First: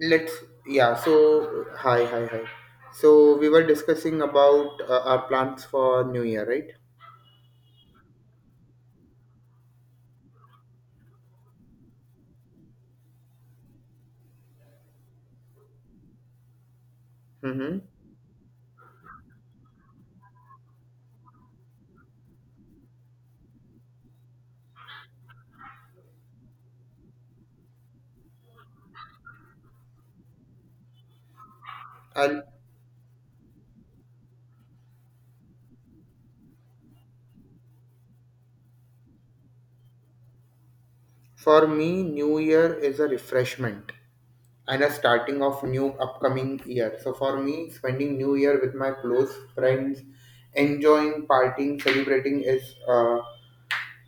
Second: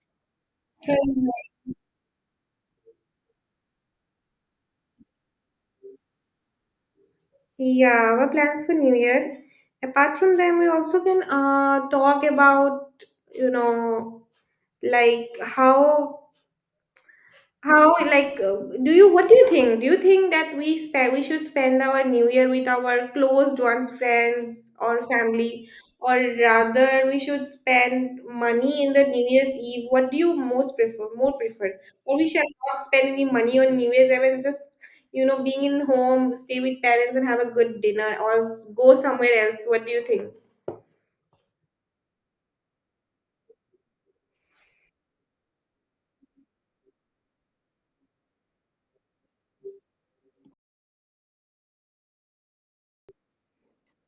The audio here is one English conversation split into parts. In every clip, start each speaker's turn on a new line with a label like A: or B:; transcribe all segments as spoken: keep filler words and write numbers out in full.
A: Let's Yeah, so hi, hi, hi. So we were discussing about uh, our plans for New Year, right?
B: Yeah, our plans for New Year. Apart from them, we also can uh, talk about, you know, like how
A: Mm-hmm.
B: How like uh, do you what do you think? Do you think that we spend we should spend our New Year with our closed ones, friends or family, or rather we should spend money in the New Year's Eve? What do you most prefer? More prefer, or we
A: And
B: shall not spend any money on New Year's Eve and just you know being in home, stay with parents and have a good dinner, or go somewhere else. What do you think?
A: for me, New Year is a refreshment and a starting of new upcoming year. So for me, spending New Year with my close friends, enjoying, partying, celebrating is uh,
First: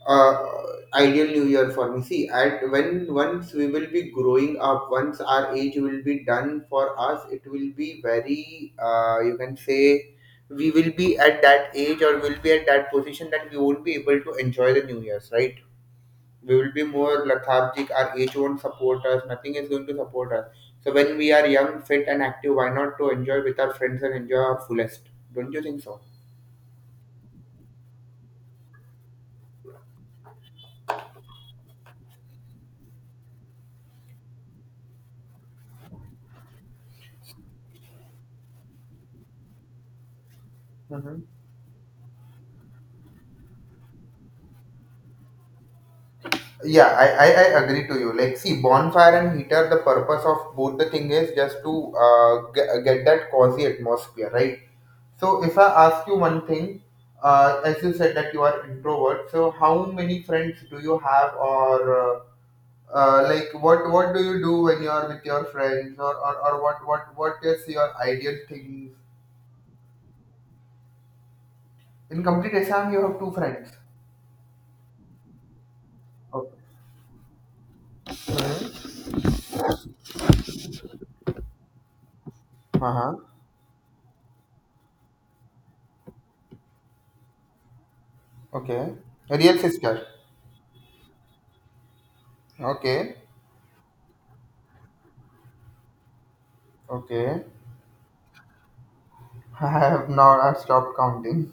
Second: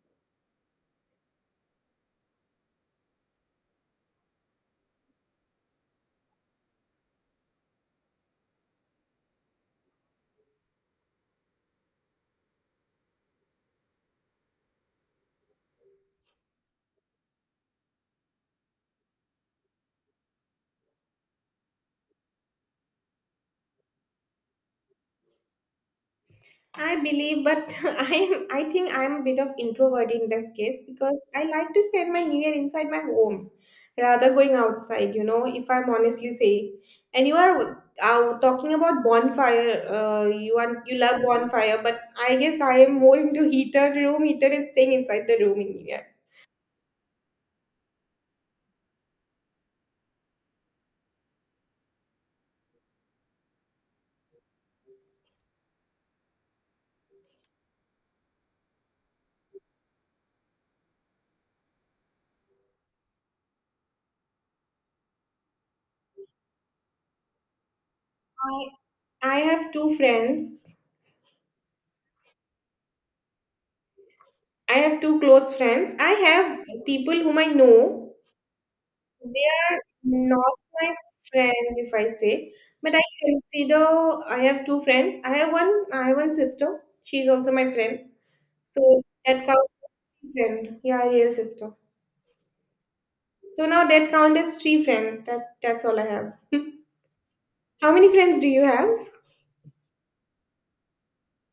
A: uh, ideal New Year for me. See, at when once we will be growing up, once our age will be done for us, it will be very uh, you can say, we will be at that age or will be at that position that we won't be able to enjoy the New Years, right? We will be more lethargic. Our age won't support us. Nothing is going to support us. So when we are young, fit and active, why not to enjoy with our friends and enjoy our fullest? Don't you think
B: I believe, but I am I think I'm a bit of introvert in this case because I like to spend my New Year inside my home rather going outside. You know, if I'm honestly saying, and you are uh, talking about bonfire. Uh, you want you
A: so?
B: love bonfire, but I guess I am more into heater, room heater, and staying inside the room in New Year.
A: Yeah, I, I, I agree to you. Like, see, bonfire and heater, the purpose of both the thing is just to uh, get, get that cozy atmosphere, right? So, if I ask you one thing, uh, as you said that you are introvert, so how many friends do you have, or uh, uh, like what what do you do when you are with your friends, or, or, or what what what is your ideal
B: I
A: thing?
B: I have two friends.
A: In complete exam, you have two friends.
B: I have two close friends. I
A: Okay.
B: have people whom I know. They are not my friends, if I say,
A: Hmm.
B: but I
A: Uh-huh.
B: consider I have two friends. I have one. I have one sister. She's also my friend.
A: Okay.
B: So
A: A
B: that
A: real
B: counts
A: sister.
B: as friend. Yeah, real sister.
A: Okay.
B: So now that counts as three friends. That that's all I have.
A: Okay,
B: How many friends do you have?
A: I have not, I stopped counting.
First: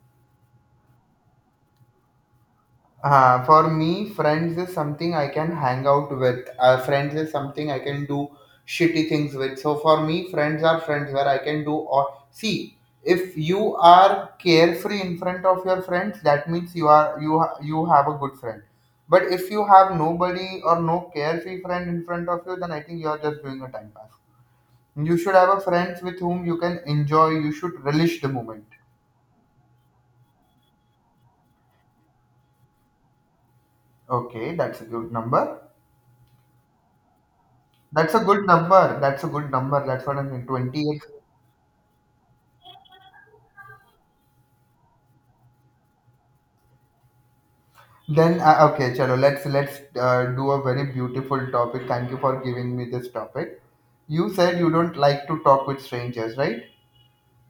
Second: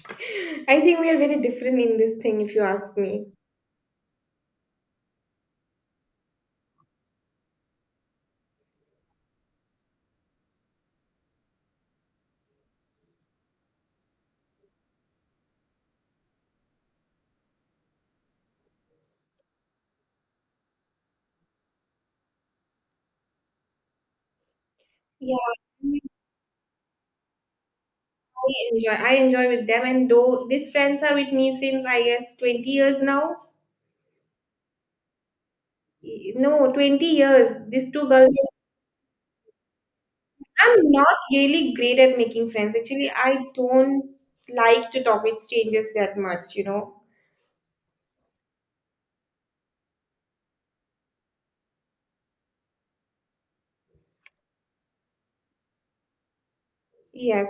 B: I think we are very different in this thing, if you ask me.
A: Uh, for me, friends is something I can hang out with. Uh, friends is something I can do shitty things with. So for me, friends are friends where I can do or see. If you are carefree in front of your friends, that means you are you ha- you have a good friend. But if you have nobody or no carefree friend in front of you, then I think you are just doing a time pass. You should
B: Yeah,
A: have a friends with whom you can enjoy. You should relish the
B: I
A: moment.
B: enjoy. I enjoy with them, and though these friends are with me since I guess twenty years now.
A: Okay, that's a good number.
B: No, twenty years. These two
A: That's a
B: girls
A: good number. That's a good number. That's what I mean.
B: I'm
A: twenty-eight.
B: not really great at making friends. Actually, I don't like to talk with strangers that much, you know.
A: Then uh, okay, chalo. Let's let's uh, do a very beautiful topic. Thank you for giving me this topic. You said you don't like to talk with strangers, right?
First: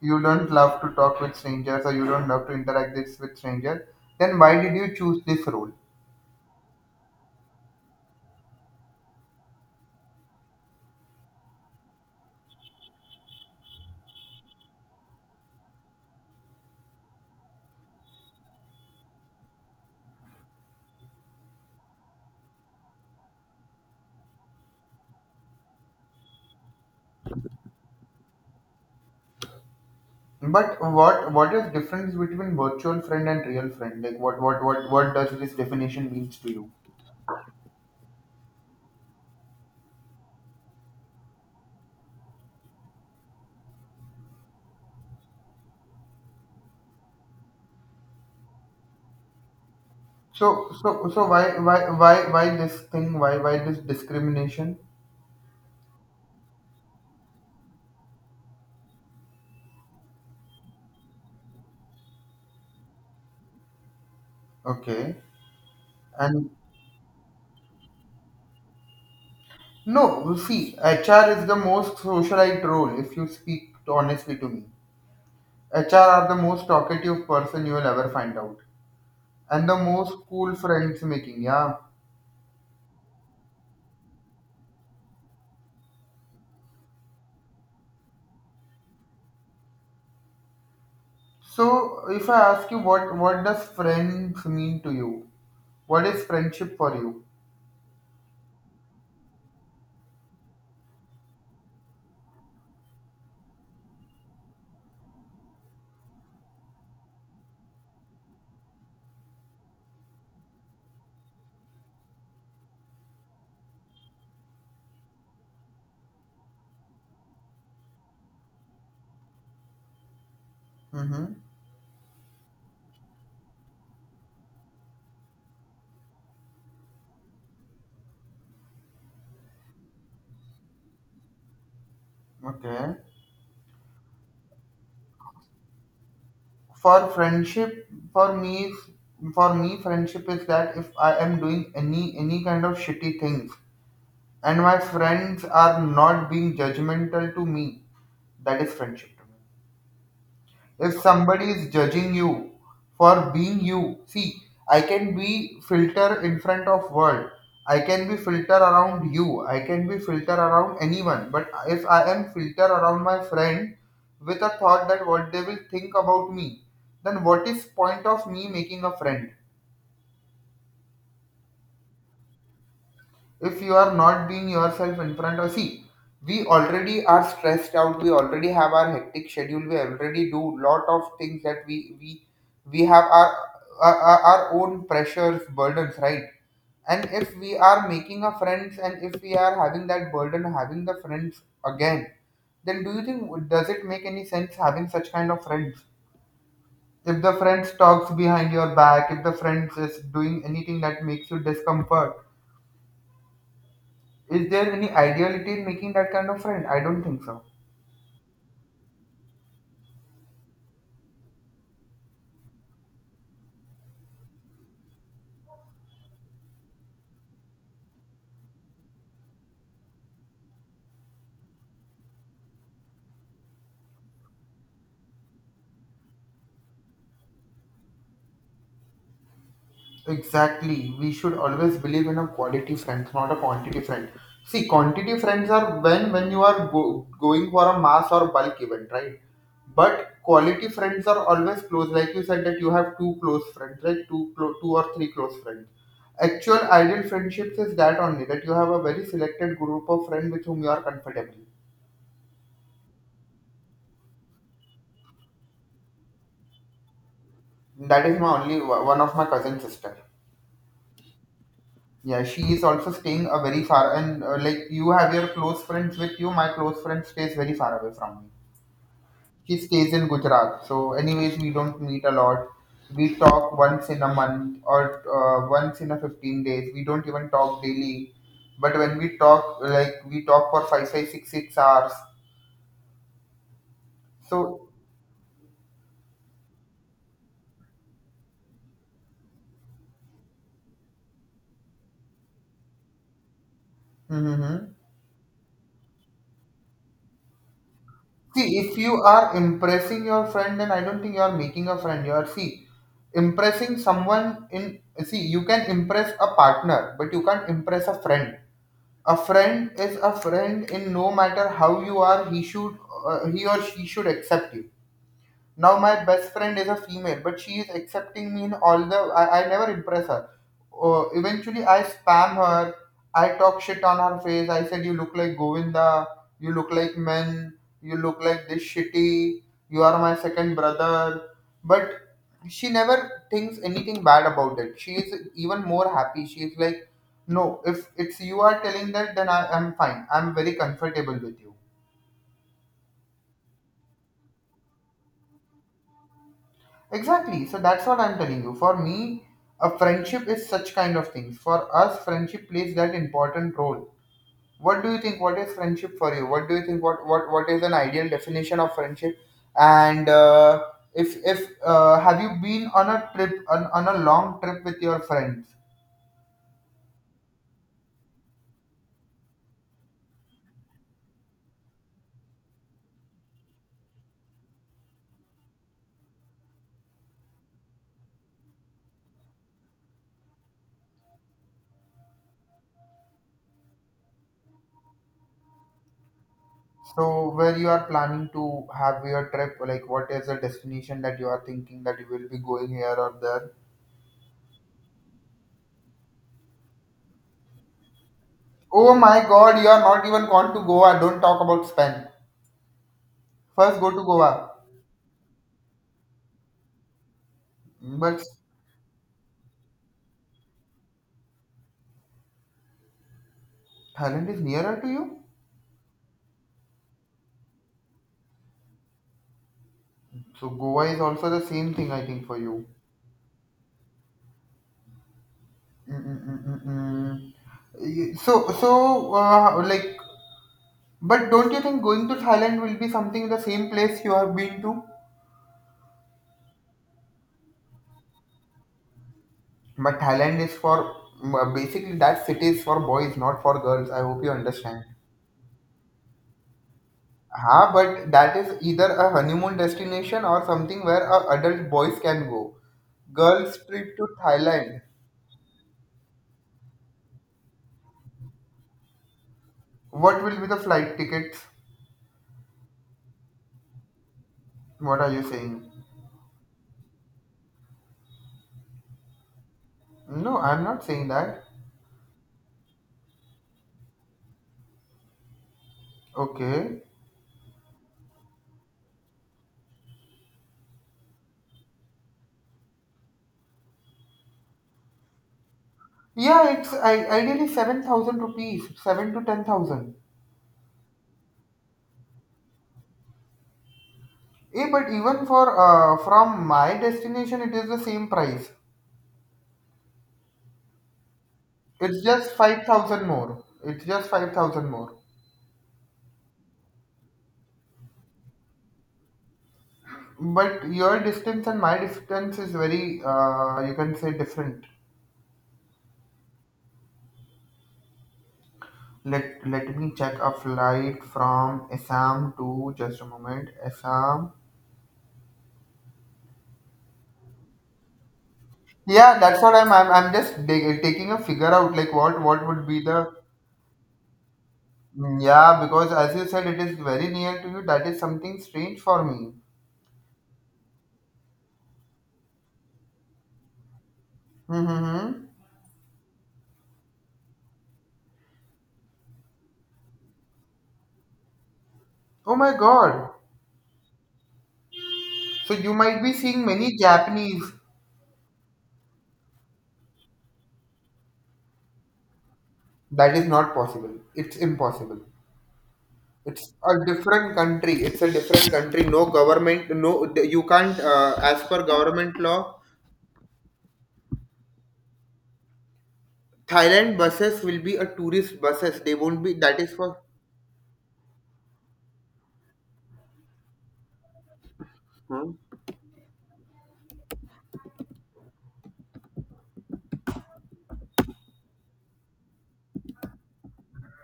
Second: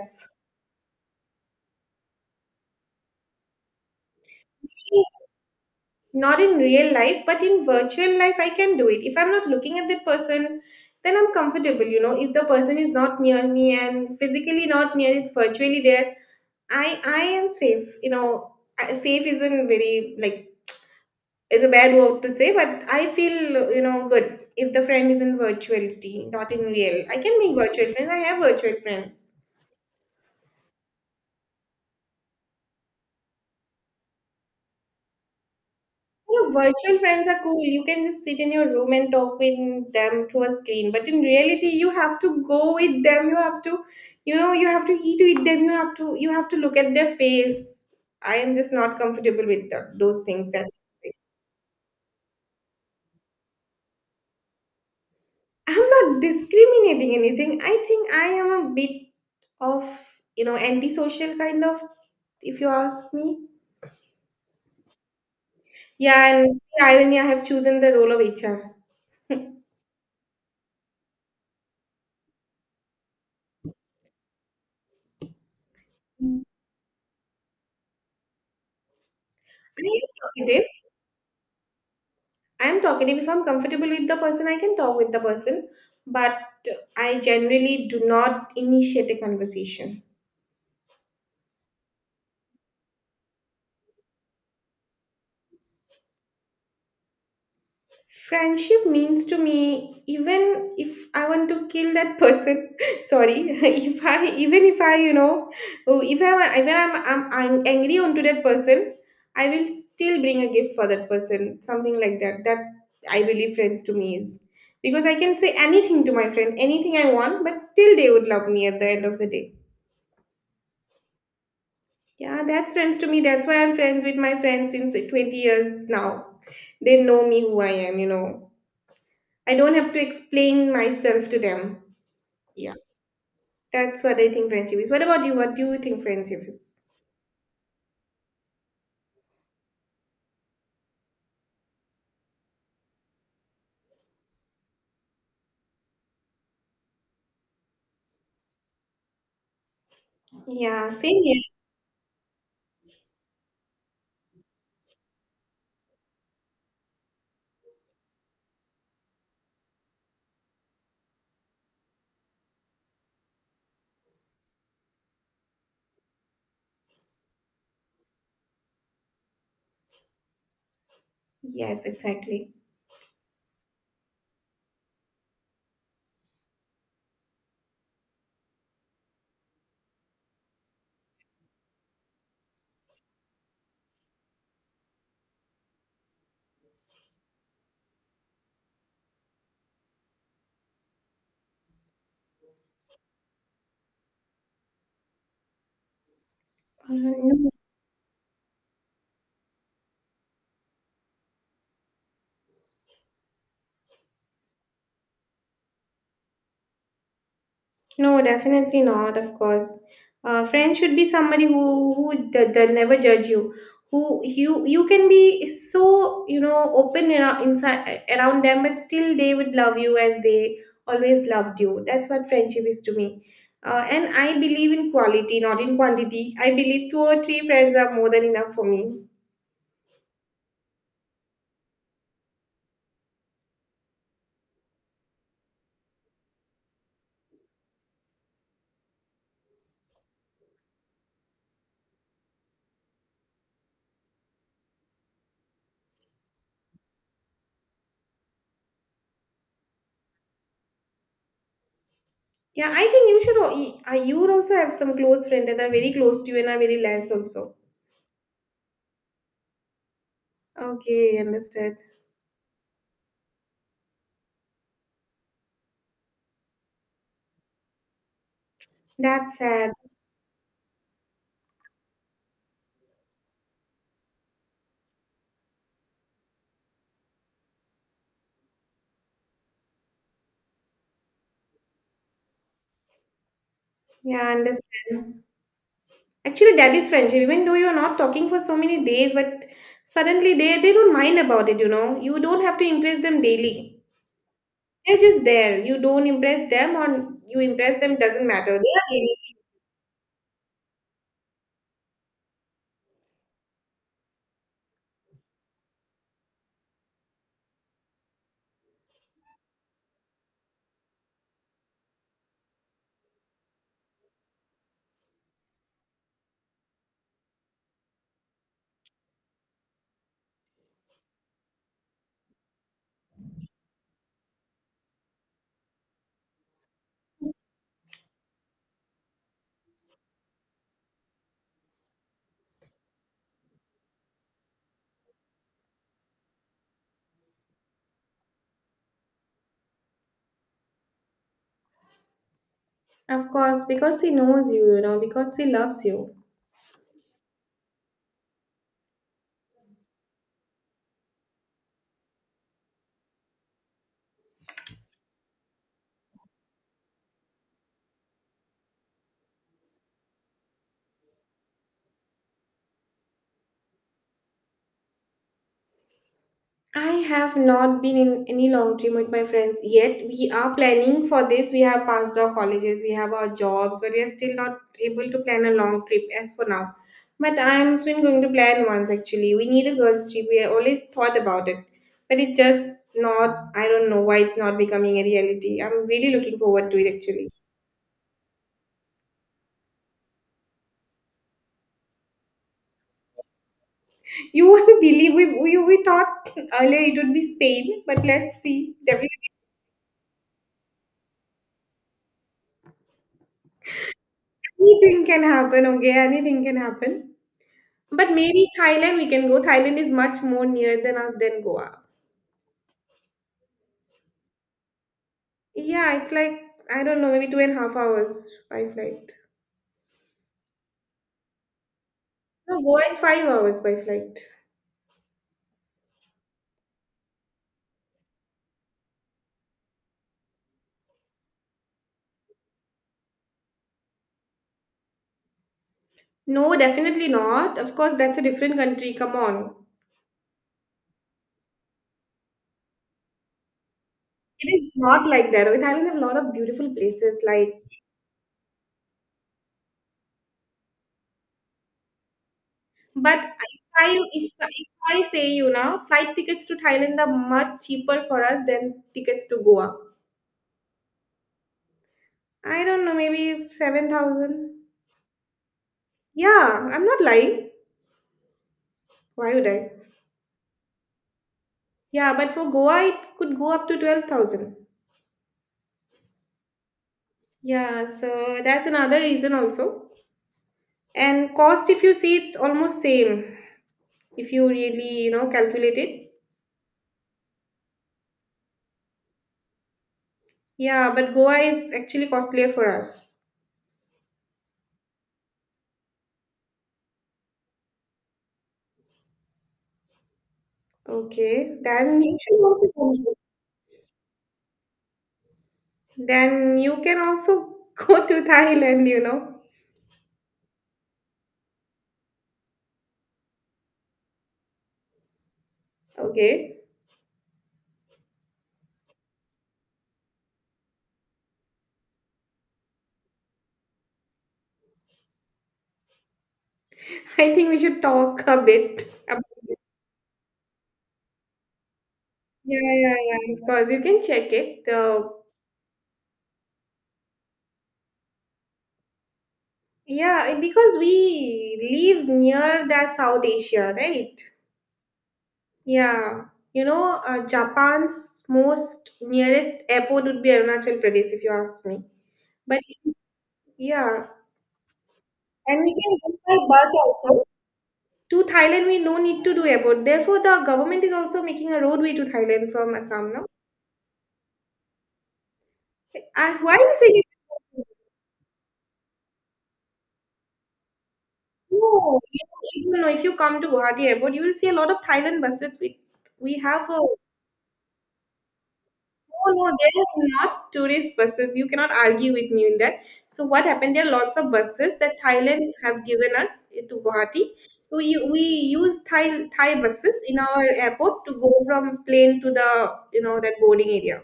A: You don't love to talk with strangers, or you don't love to interact this with strangers. Then why did you choose this role?
B: Not in real life, but in virtual life, I can do it. If I'm not looking at that person, then I'm comfortable, you know. If the person is not near me and physically not near, it's virtually there. I I am safe, you know. I- Safe isn't very like it's a bad word to say, but I feel you know good if the friend is in virtuality, not in real. I can make virtual friends. I have virtual friends.
A: But what what is difference between virtual friend and real friend? Like what what what what does this definition means
B: You
A: to
B: know,
A: you?
B: virtual friends are cool. You can just sit in your room and talk with them through a screen. But in reality, you have to go with them. You have to, you know, you have to eat with them. You have to, you have to look at their face. I am just not comfortable with that, those things. That
A: So, so, so why, why, why, why this thing? Why, why this discrimination?
B: I'm not discriminating anything. I think I am a bit of, you know, antisocial kind of, if you ask me.
A: Okay,
B: Yeah,
A: and
B: and the irony, I have chosen the role of H R.
A: no, see, H R is the most socialite role. If you speak honestly to me, H R are the most talkative person you will ever find out, and the
B: I am
A: most cool
B: talkative.
A: friends making. Yeah.
B: I'm talkative. If I'm comfortable with the person, I can talk with the person, but I generally do not initiate a conversation.
A: So, if I ask you what, what does friends mean to you? What is friendship for you?
B: Friendship means to me, even if I want to kill that person, sorry, if I, even if I, you know, oh, if I, want- even I'm, I'm, I'm angry onto that person, I will still bring a gift for that person, something like that. That I believe friends to me is because I can say anything to my friend, anything I want, but still they would love me at the end of the day.
A: Mm-hmm.
B: Yeah, that's friends to me. That's why I'm friends with my friends since twenty years now. They know me who I am, you know. I don't have to explain myself to them. Yeah,
A: Okay.
B: that's what I think friendship is. What about you? What do you think friendship is?
A: For friendship, for me, for me, friendship is that if I am doing any any kind of shitty things and my friends are not being judgmental to me, that is friendship to me.
B: Yeah,
A: If
B: same here.
A: somebody is judging you for being you, see, I can be filter in front of world. I can be filter around you. I can be filter around anyone. But if I am filter around my friend with a thought that what they will think about me, then what is point of me making a friend?
B: Yes, exactly.
A: If you are not being yourself in front of, see, we already are stressed out. We already have our hectic schedule. We already do lot of things that we we we have our our, our our own pressures, burdens, right? And if we are making a friends and if we are having that burden having the friends again, then do you think, does it make any sense having such kind of friends?
B: Uh,
A: If the
B: no.
A: friends talks behind your back, if the friends is doing anything that makes you discomfort, is there any ideality in making that kind of friend? I don't think so.
B: No, definitely not, of course. Uh, friend should be somebody who who that that never judge you. Who you you can be so you know open aro- inside around them, but still they would love you as they always loved you. That's what friendship is to me. Uh, and I believe in quality, not in quantity. I believe two or three friends are more than enough for me.
A: Exactly. We should always believe in a quality friend, not a quantity friend. See, quantity friends are when when you are go, going for a mass or bulk event, right? But quality friends are always close. Like you said that you have two close friends, right? Two clo- two or three close friends. Actual ideal friendships is that only that you have a very selected group of friends with whom you are comfortable.
B: Yeah, I think you should. Al- I You would also have some close friends that are very close to you and are very less also.
A: That is my only one of my cousin sister.
B: Okay, understood.
A: Yeah, she is also staying uh, very far, and uh, like you have your close friends with you, my close friend stays very far away from me.
B: That's
A: She
B: sad.
A: stays in Gujarat, so anyways, we don't meet a lot. We talk once in a month or uh, once in a fifteen days. We don't even talk daily, but when we talk, like we talk for five, five, six, six hours.
B: Yeah, I
A: So.
B: understand. Actually, that is friendship. Even though you're not talking for so many days, but suddenly they, they don't mind about it, you know. You don't have to impress them daily.
A: Mm-hmm.
B: They're just there. You don't impress them or you impress them doesn't matter. They
A: See, if
B: are
A: you
B: daily.
A: are impressing your friend, then I don't think you are making a friend. You are, see, impressing someone in, see, you can impress a partner, but you can't impress a friend. A friend is a friend in no matter how you are, he should uh, he or she should accept you. Now my best friend is a female, but she is accepting me in all the. I, I never impress her. Uh, eventually, I spam her. I talk shit on her face. I said, "You look like Govinda. You look like men. You look like this shitty. You are my second brother." But she never thinks anything bad about it. She is even more happy. She is like, "No, if it's you are telling that, then I am fine. I'm very comfortable with you."
B: Of course, because she knows you, you know, because she loves you.
A: Exactly. So that's what I'm telling you. For me, a friendship is such kind of things. For us, friendship plays that important role. What do you think? What is friendship for you? What do you think? What what what is an ideal definition of friendship? And uh, if if uh, have you been on a trip on, on a long trip with your friends?
B: I have not been in any long term with my friends yet. We are planning for this. We have passed our colleges, we have our jobs, but we are still not able to plan a long trip as for now. But I'm soon going to plan once actually. We need a girls' trip. We always thought about it, but it just not. I don't know why it's not becoming a reality. I'm really looking forward to it
A: So
B: actually.
A: where you are planning to have your trip? Like what is the destination that you are thinking that you will be going here or there?
B: You won't believe we we, we thought earlier it would be Spain, but let's see.
A: Oh my
B: Definitely
A: God! You are not even gone to Goa. Don't talk about Spain. First, go to Goa.
B: anything can happen. Okay, anything can happen. But
A: But
B: maybe Thailand we can go. Thailand is much more near than us than Goa.
A: Thailand is nearer to you.
B: Yeah, it's like I don't know, maybe two and a half hours by flight.
A: So, Goa is also the same thing, I think, for
B: No,
A: you.
B: Goa is five hours by flight.
A: Mm-mm-mm-mm. So, so uh, like, but don't you think going to Thailand will be something the same place you have been to?
B: No, definitely not. Of course, that's a different country. Come on.
A: But Thailand is for uh, basically that city is for boys, not for girls. I hope you
B: It is
A: understand.
B: not like that. Oh, Thailand have a lot of beautiful places. Like,
A: Huh, but that is either a honeymoon destination or something where uh, adult boys can go.
B: but
A: Girls'
B: if
A: trip
B: I
A: to
B: if, if
A: Thailand.
B: I say you know, flight tickets to Thailand are much cheaper for us than tickets to Goa.
A: What will be the flight tickets?
B: I don't know, maybe seven thousand.
A: What are you saying?
B: Yeah, I'm not lying. Why would I?
A: No, I'm not saying that.
B: Yeah, but for Goa, it could go up to twelve thousand.
A: Okay.
B: Yeah, so that's another reason also. And cost, if you see, it's almost same if you really, you know, calculate it.
A: Yeah, it's I, ideally seven thousand rupees, seven to ten thousand.
B: Yeah, but Goa is actually costlier for us.
A: Eh, but even for uh, from my destination, it is the same price.
B: Okay,
A: It's
B: then you
A: just
B: should also
A: five thousand
B: go.
A: more. It's just five thousand more.
B: Then you can also go to Thailand, you know.
A: But your distance and my distance is very, uh, you can say, different.
B: Okay,
A: Let, let me check a flight from Assam to, just a moment, Assam.
B: I think we should talk a bit.
A: Yeah,
B: ab-
A: that's what I'm. I'm, I'm just dig- taking a figure out like what what
B: Yeah,
A: would be
B: yeah,
A: the.
B: yeah. Because you can check it. The
A: Mm, yeah, because as you said it is very near to you. That is something strange for me.
B: Yeah, because we live near that South Asia, right?
A: Mm-hmm.
B: Yeah. You know, uh, Japan's most nearest airport would be Arunachal Pradesh, if you ask me.
A: Oh my
B: But
A: God!
B: yeah,
A: So
B: and we
A: you
B: can
A: might be
B: go by
A: seeing
B: bus
A: many
B: also.
A: Japanese.
B: To Thailand, we no need to do airport. Therefore, the government is also making a roadway to Thailand from Assam,
A: That is
B: no?
A: not possible. It's impossible.
B: I,
A: It's
B: why you
A: a
B: say
A: different country. It's a different country. No government. No, you can't. Uh, as per
B: no,
A: government
B: you know,
A: law.
B: if you know, if you come to Guwahati airport, you will see a lot of Thailand buses. We we have a
A: Thailand buses will be a tourist buses. They won't be.
B: No, no,
A: That is
B: there
A: for.
B: are not tourist buses. You cannot argue with me in that. So what happened? There are lots of buses that
A: Hmm.
B: Thailand have given us eh, to Guwahati. So we, we use Thai Thai buses in our airport to go from plane to the you know that boarding area.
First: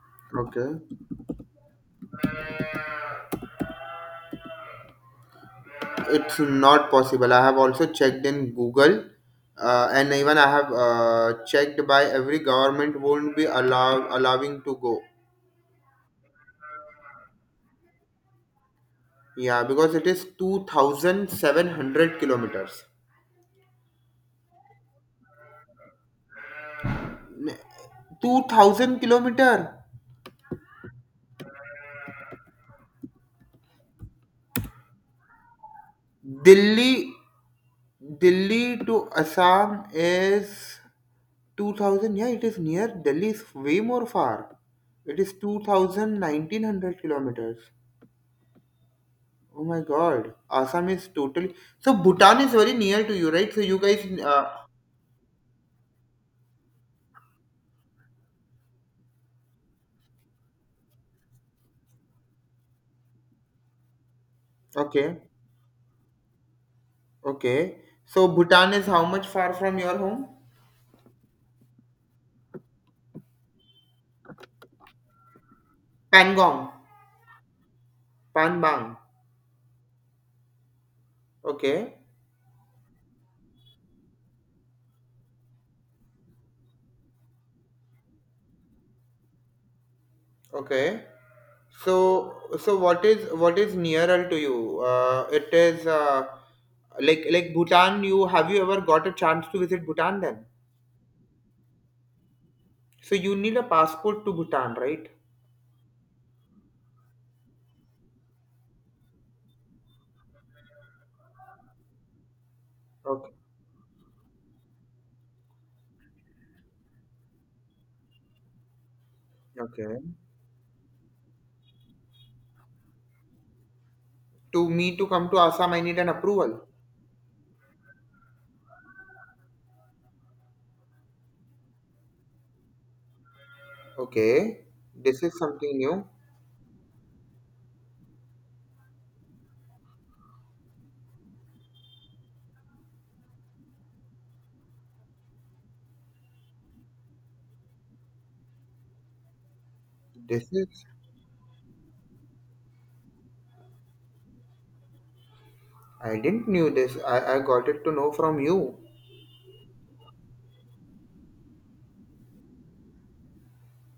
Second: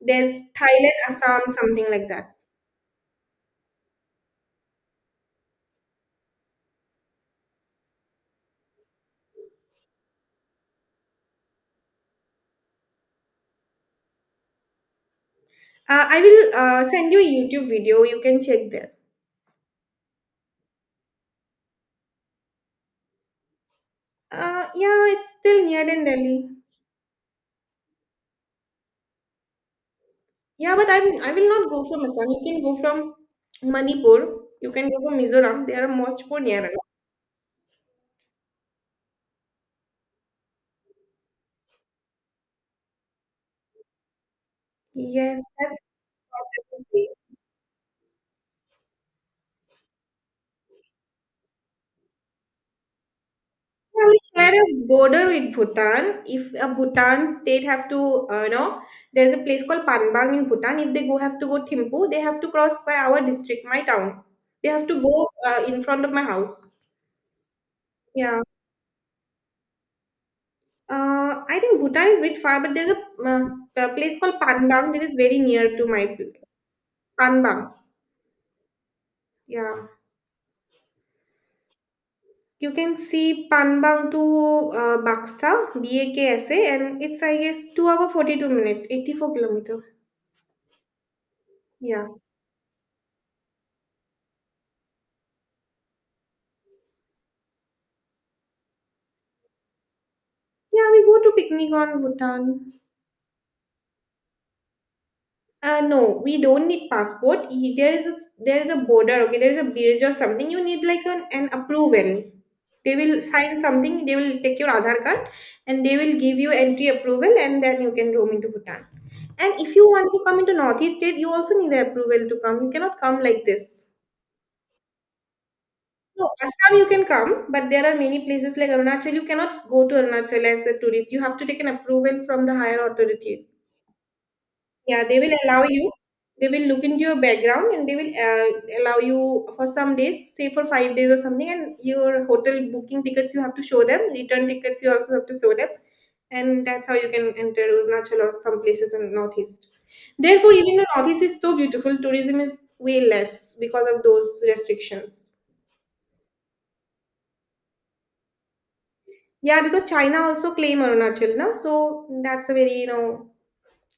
B: There's
A: Okay.
B: Thailand, Assam, something like that.
A: It's not possible. I have also checked in Google, uh, and even I have uh, checked by every government won't be allow allowing to go.
B: Uh, I will uh, send you a YouTube video. You can check there.
A: Yeah, because it is two thousand seven hundred kilometers.
B: Uh, yeah, it's still near than Delhi.
A: Two thousand kilometer.
B: Yeah, but I'm I will not go from Assam. You can go from Manipur. You can go from Mizoram. They are much more near.
A: Delhi, Delhi to Assam is two thousand. Yeah, it is near. Delhi is way more far. It is
B: Yes,
A: two
B: that's
A: thousand nineteen hundred
B: what.
A: kilometers. Oh my God, Assam is totally. So Bhutan is very near to you, right? So you guys,
B: Yeah, we
A: uh,
B: share a border with Bhutan. If a Bhutan state have to, uh, you know, there's a place called Panbang in Bhutan. If they go have to go Thimphu, they have to cross by our district, my town. They have to
A: okay,
B: go uh, in front of my house.
A: okay. So
B: Yeah.
A: Bhutan is how much far from your home?
B: Uh, I think Bhutan is a bit far, but there's a, uh, s- a place called Panbang that is very near to my pl-
A: Pangong,
B: Panbang.
A: Panbang.
B: Yeah.
A: Okay,
B: You can see Panbang to uh, Baksa, B A K S A, and it's, I guess, two hour forty-two minutes, eighty-four kilometer.
A: okay.
B: Yeah.
A: So so what is what is nearer to you? Uh, it is uh, like like Bhutan. You have you ever got a chance to visit Bhutan then?
B: Yeah, we go to picnic on Bhutan.
A: So you need a passport to Bhutan, right?
B: Uh, no, we don't need passport. Y- There is a, there is a border, okay? There is a bridge or something. You need like an, an approval. They will
A: Okay,
B: sign something, they will take your Aadhaar card and they will give you entry approval and then you can roam into Bhutan. And if you
A: okay.
B: want to come into Northeast state, you also need an approval to come. You cannot come like this.
A: To me to come to Assam, I need an
B: No,
A: approval.
B: Assam you can come, but there are many places like Arunachal. You cannot go to Arunachal as a tourist. You have to take an approval from the higher authority.
A: Okay,
B: Yeah, they
A: this is
B: will allow
A: something
B: you.
A: new.
B: They will look into your background and they will uh, allow you for some days, say for five days or something. And your hotel booking tickets you have to show them. Return tickets you also have to show them, and that's how you can enter Arunachal or some places in northeast.
A: This
B: Therefore, even
A: is
B: the northeast is so beautiful. Tourism is way less because of those restrictions.
A: I didn't knew this. I, I got it to know from you.
B: Yeah, because China also claim Arunachal, na? So that's a very, you know,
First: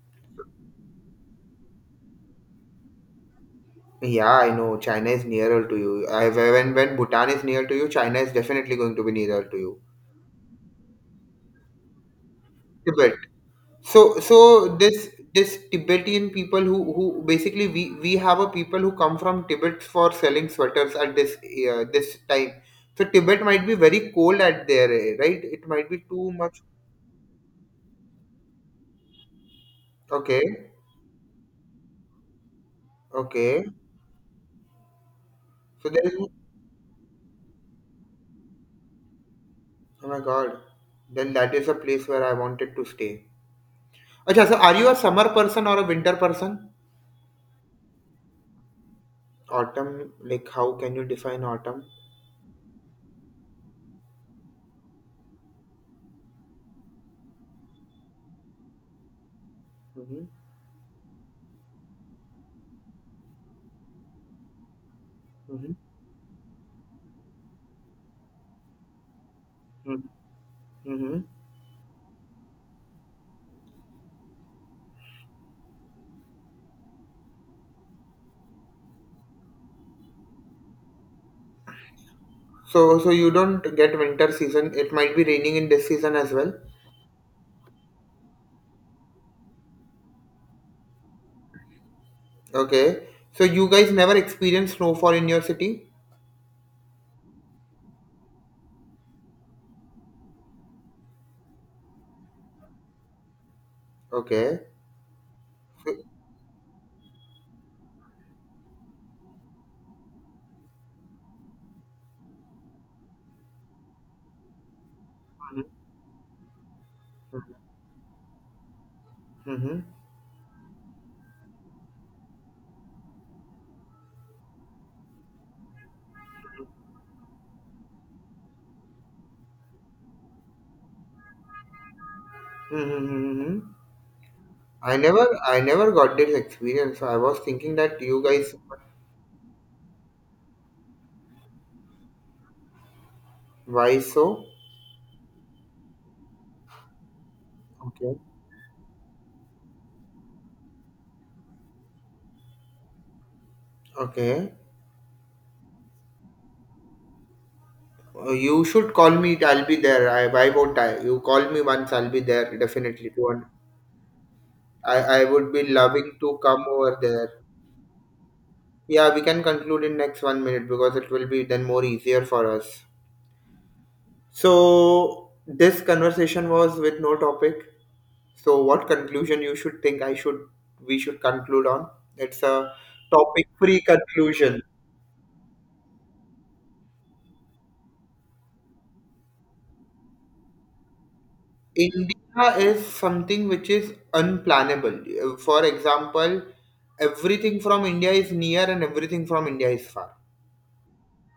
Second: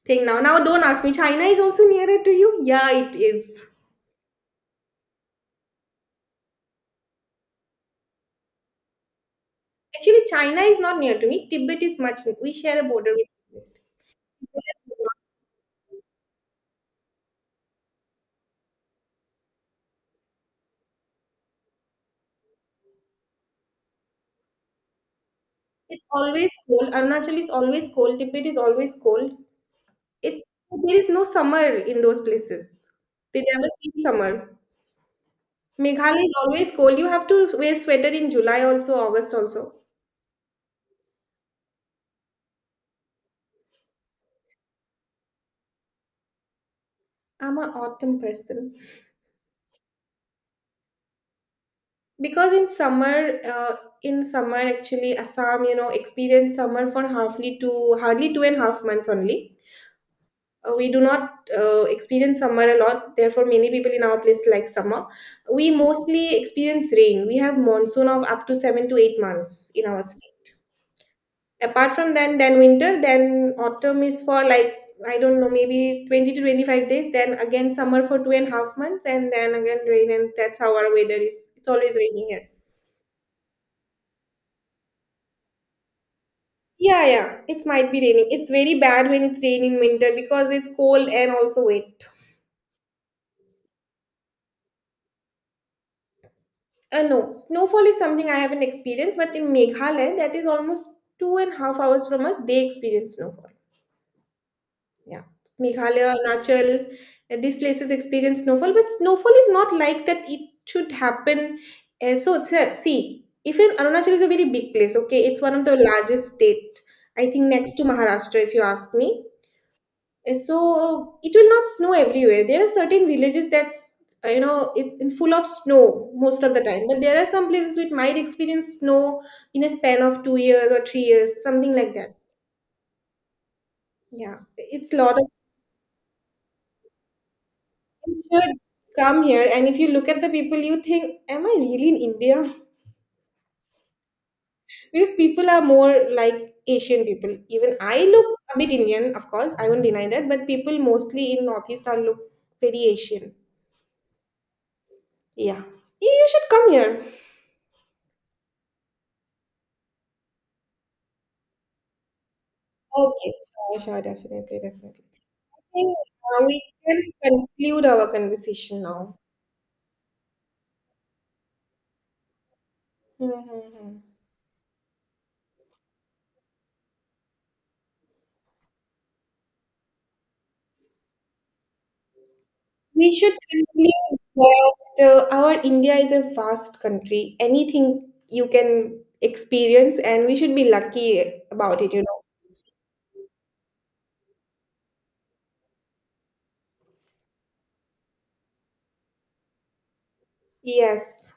B: thing now. Now don't ask me, China is also nearer to you? Yeah, it is.
A: Yeah, I know China is nearer to you. I, when when Bhutan is near to you, China is definitely going to be nearer to you.
B: Actually, China is not near to me. Tibet is much. We share a border
A: Tibet.
B: with Tibet.
A: So so this this Tibetan people who who basically we we have a people who come from Tibet for selling sweaters at this uh, this time. So Tibet might be very cold at there, eh, right? It might be
B: It's
A: too
B: always
A: much.
B: cold. Arunachal is always cold. Tibet is always cold.
A: Okay,
B: It There is no summer in those places. They
A: okay.
B: never see summer.
A: So there is.
B: Meghalaya is always cold. You have to wear sweater in July also, August also.
A: Oh my God. Then that is a place where I wanted to stay. Okay, so are you a summer person or a winter person?
B: I'm an autumn person.
A: Autumn, like how can you define autumn?
B: Because in summer uh, in summer, actually, assam you know experience summer for hardly two hardly two and a half months only.
A: Mm-hmm.
B: Uh, we do not uh, experience summer a lot, therefore many people in our place like summer. We
A: Mm-hmm.
B: mostly experience rain. We have monsoon of up to seven to eight months in our state.
A: Mm-hmm.
B: Apart from then then winter, then autumn is for, like, I don't know, maybe twenty to twenty-five days, then again summer for two and a half months, and then again rain, and that's how our weather is. It's always raining.
A: So, so you don't get winter season. It might be raining in this season as well.
B: Yeah, yeah, it might be raining. It's very bad when it's rain in winter because it's cold and also wet.
A: Okay. So you guys never experience snowfall in your city?
B: Uh, no, snowfall is something I haven't experienced, but in Meghalaya, that is almost two and a half hours from us, they experience snowfall.
A: Okay.
B: Yeah,
A: So.
B: Meghalaya, Arunachal, uh, these places experience snowfall, but snowfall is not like that. It should happen. Uh, so it's uh, See, if in Arunachal is a very big place, okay, it's one of the largest state. I think next to Maharashtra, if you ask me.
A: Mm-hmm.
B: Uh, so uh, it will not snow everywhere. There are certain villages that, uh, you know, it's in full of snow most of the time, but there are some places which might experience snow in a span of two years or three years, something like that.
A: Mm-hmm.
B: Yeah, it's
A: I
B: a lot of.
A: never, I never got this experience. So I was thinking that you
B: You
A: guys,
B: should come here, and if you look at the people, you think, am I really in India?
A: why so?
B: Because people are more like Asian people. Even I
A: Okay.
B: look a bit Indian, of course, I won't deny that, but people mostly in northeast are look very Asian.
A: Okay.
B: Yeah, you you should come here.
A: Uh, you should call me. I'll be there. I, why won't I? You call me once. I'll be there definitely. To
B: Okay.
A: un-
B: Sure, sure, definitely,
A: I
B: definitely.
A: I would
B: I
A: be
B: think,
A: loving to
B: uh, we
A: come over
B: can
A: there.
B: conclude our conversation
A: Yeah,
B: now.
A: we can conclude in next one minute because it will be then more easier for us.
B: Mm-hmm.
A: So this conversation was with no topic. So what conclusion you should think I should we should conclude on? It's a
B: We should
A: topic free
B: conclude
A: conclusion.
B: that, uh, our India is a vast country. Anything you can experience, and we should be lucky about it, you know.
A: India is something which is unplannable. Uh, For example, everything from India is near and everything from India is far.
B: Yes.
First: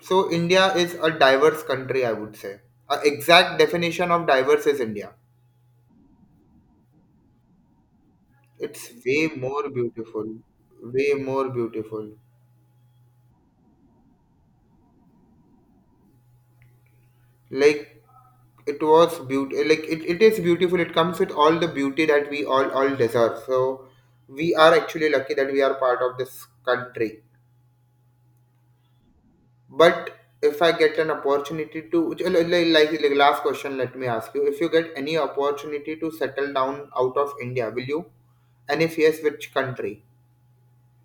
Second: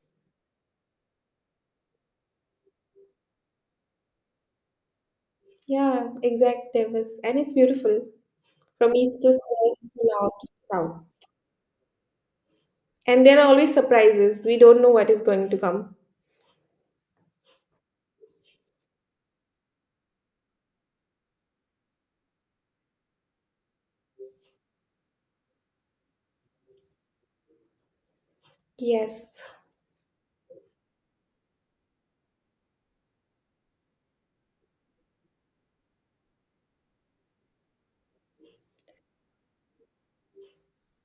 A: So, India is a diverse country, I would say. A exact definition of diverse is India.
B: Yeah, exact diverse. And it's beautiful
A: It's
B: from east
A: way
B: to
A: more
B: west,
A: beautiful,
B: north to south.
A: way more beautiful.
B: And there are always surprises. We don't know what is going to come.
A: Like, it was beautiful, like it, it is beautiful, it comes with all the beauty that we all all deserve, so we are actually lucky that we are part of this country.
B: Yes.
A: But if I get an opportunity to, like, like like last question, let me ask you: If you get any opportunity to settle down out of India, will you? And if yes, which country?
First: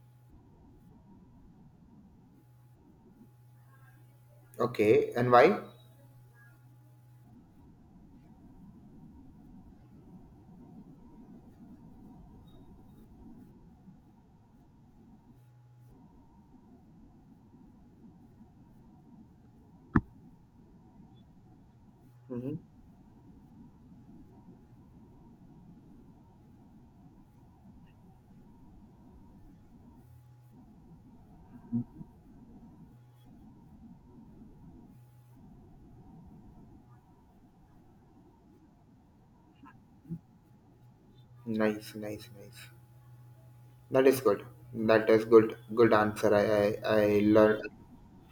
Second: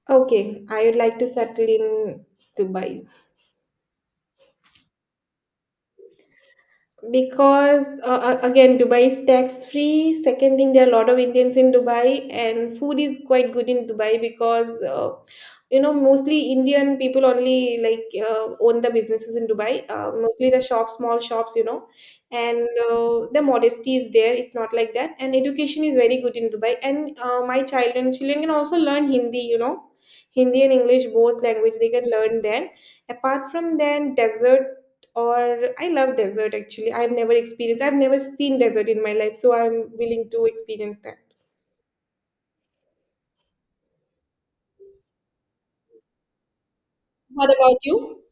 B: Okay. I would like to settle in Dubai.
A: Okay, and why?
B: Because uh, uh, again, Dubai is tax free. Second thing, there are a lot of Indians in Dubai, and food is quite good in Dubai, because, uh, you know, mostly Indian people only like, uh, own the businesses in Dubai, uh, mostly the shops, small shops, you know.
A: Hmm.
B: And uh, the modesty is there, it's not like that. And education is very good in Dubai. And uh, my children children can also learn Hindi, you know. Hindi and English both language they can learn there. Apart from then desert, or I love desert actually. I've never experienced, I've never seen desert in my life, so I'm willing to experience that.
A: Nice, nice, nice. That is good. That is good. Good answer. I, I, I
B: What
A: learned.
B: about you?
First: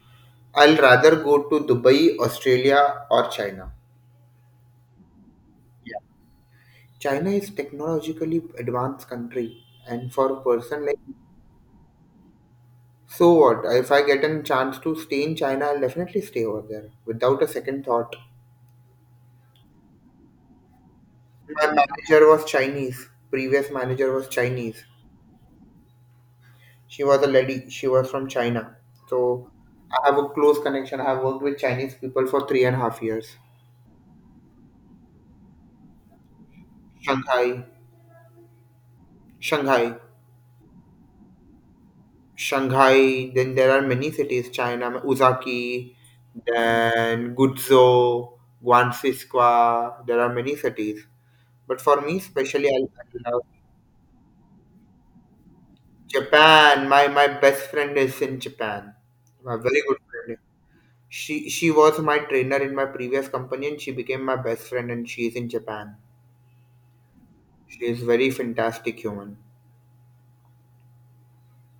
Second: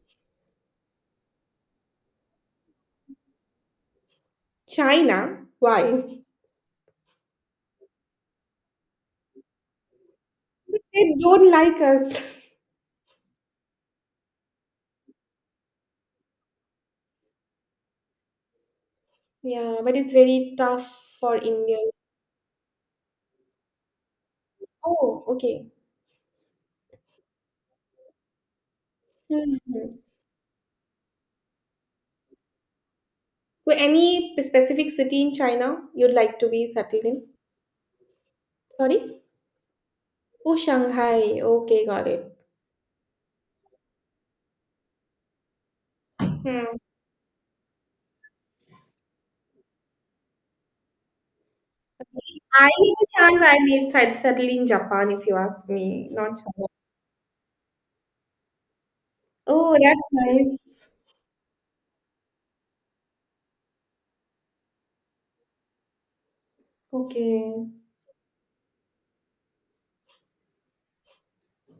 A: I'll rather go to Dubai, Australia, or China.
B: China? Why?
A: China is technologically advanced country, and for a person like.
B: They don't like us.
A: So what? If I get a chance to stay in China, I'll definitely stay over there without a second thought.
B: Yeah, but it's very tough for
A: My
B: Indians.
A: manager was Chinese. Previous manager was Chinese.
B: Oh, okay.
A: She was a lady. She was from China. So
B: Mhm.
A: I have a close connection. I have worked with Chinese people for three and a half years.
B: So, any specific city in China you'd like to be settled in?
A: Shanghai,
B: Sorry?
A: Shanghai,
B: Oh, Shanghai. Okay, got it.
A: Shanghai. Then there are many cities. China, Uzaki,
B: Hmm.
A: then Guizhou, Guangxi. There are many cities. But for me, especially, I,
B: I need a
A: I love
B: chance. I may set- settle in Japan if you ask me, not China.
A: Japan. My my best friend is in Japan. My
B: Oh,
A: very good
B: that's
A: friend.
B: nice.
A: She she was my trainer in my previous company, and she became my best friend. And she is in Japan.
B: Okay.
A: She is very fantastic human.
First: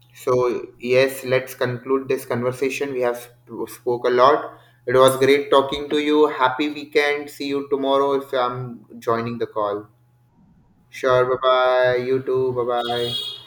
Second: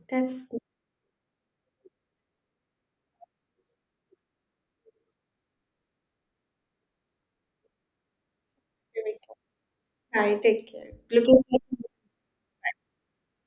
B: That's
A: So yes, let's conclude this conversation. We have sp- spoke a lot. It was great talking to you. Happy weekend. See you tomorrow if I'm
B: very
A: joining
B: good.
A: the call.
B: Hi, take care.
A: Sure. Bye
B: Looking
A: bye. You too. Bye bye.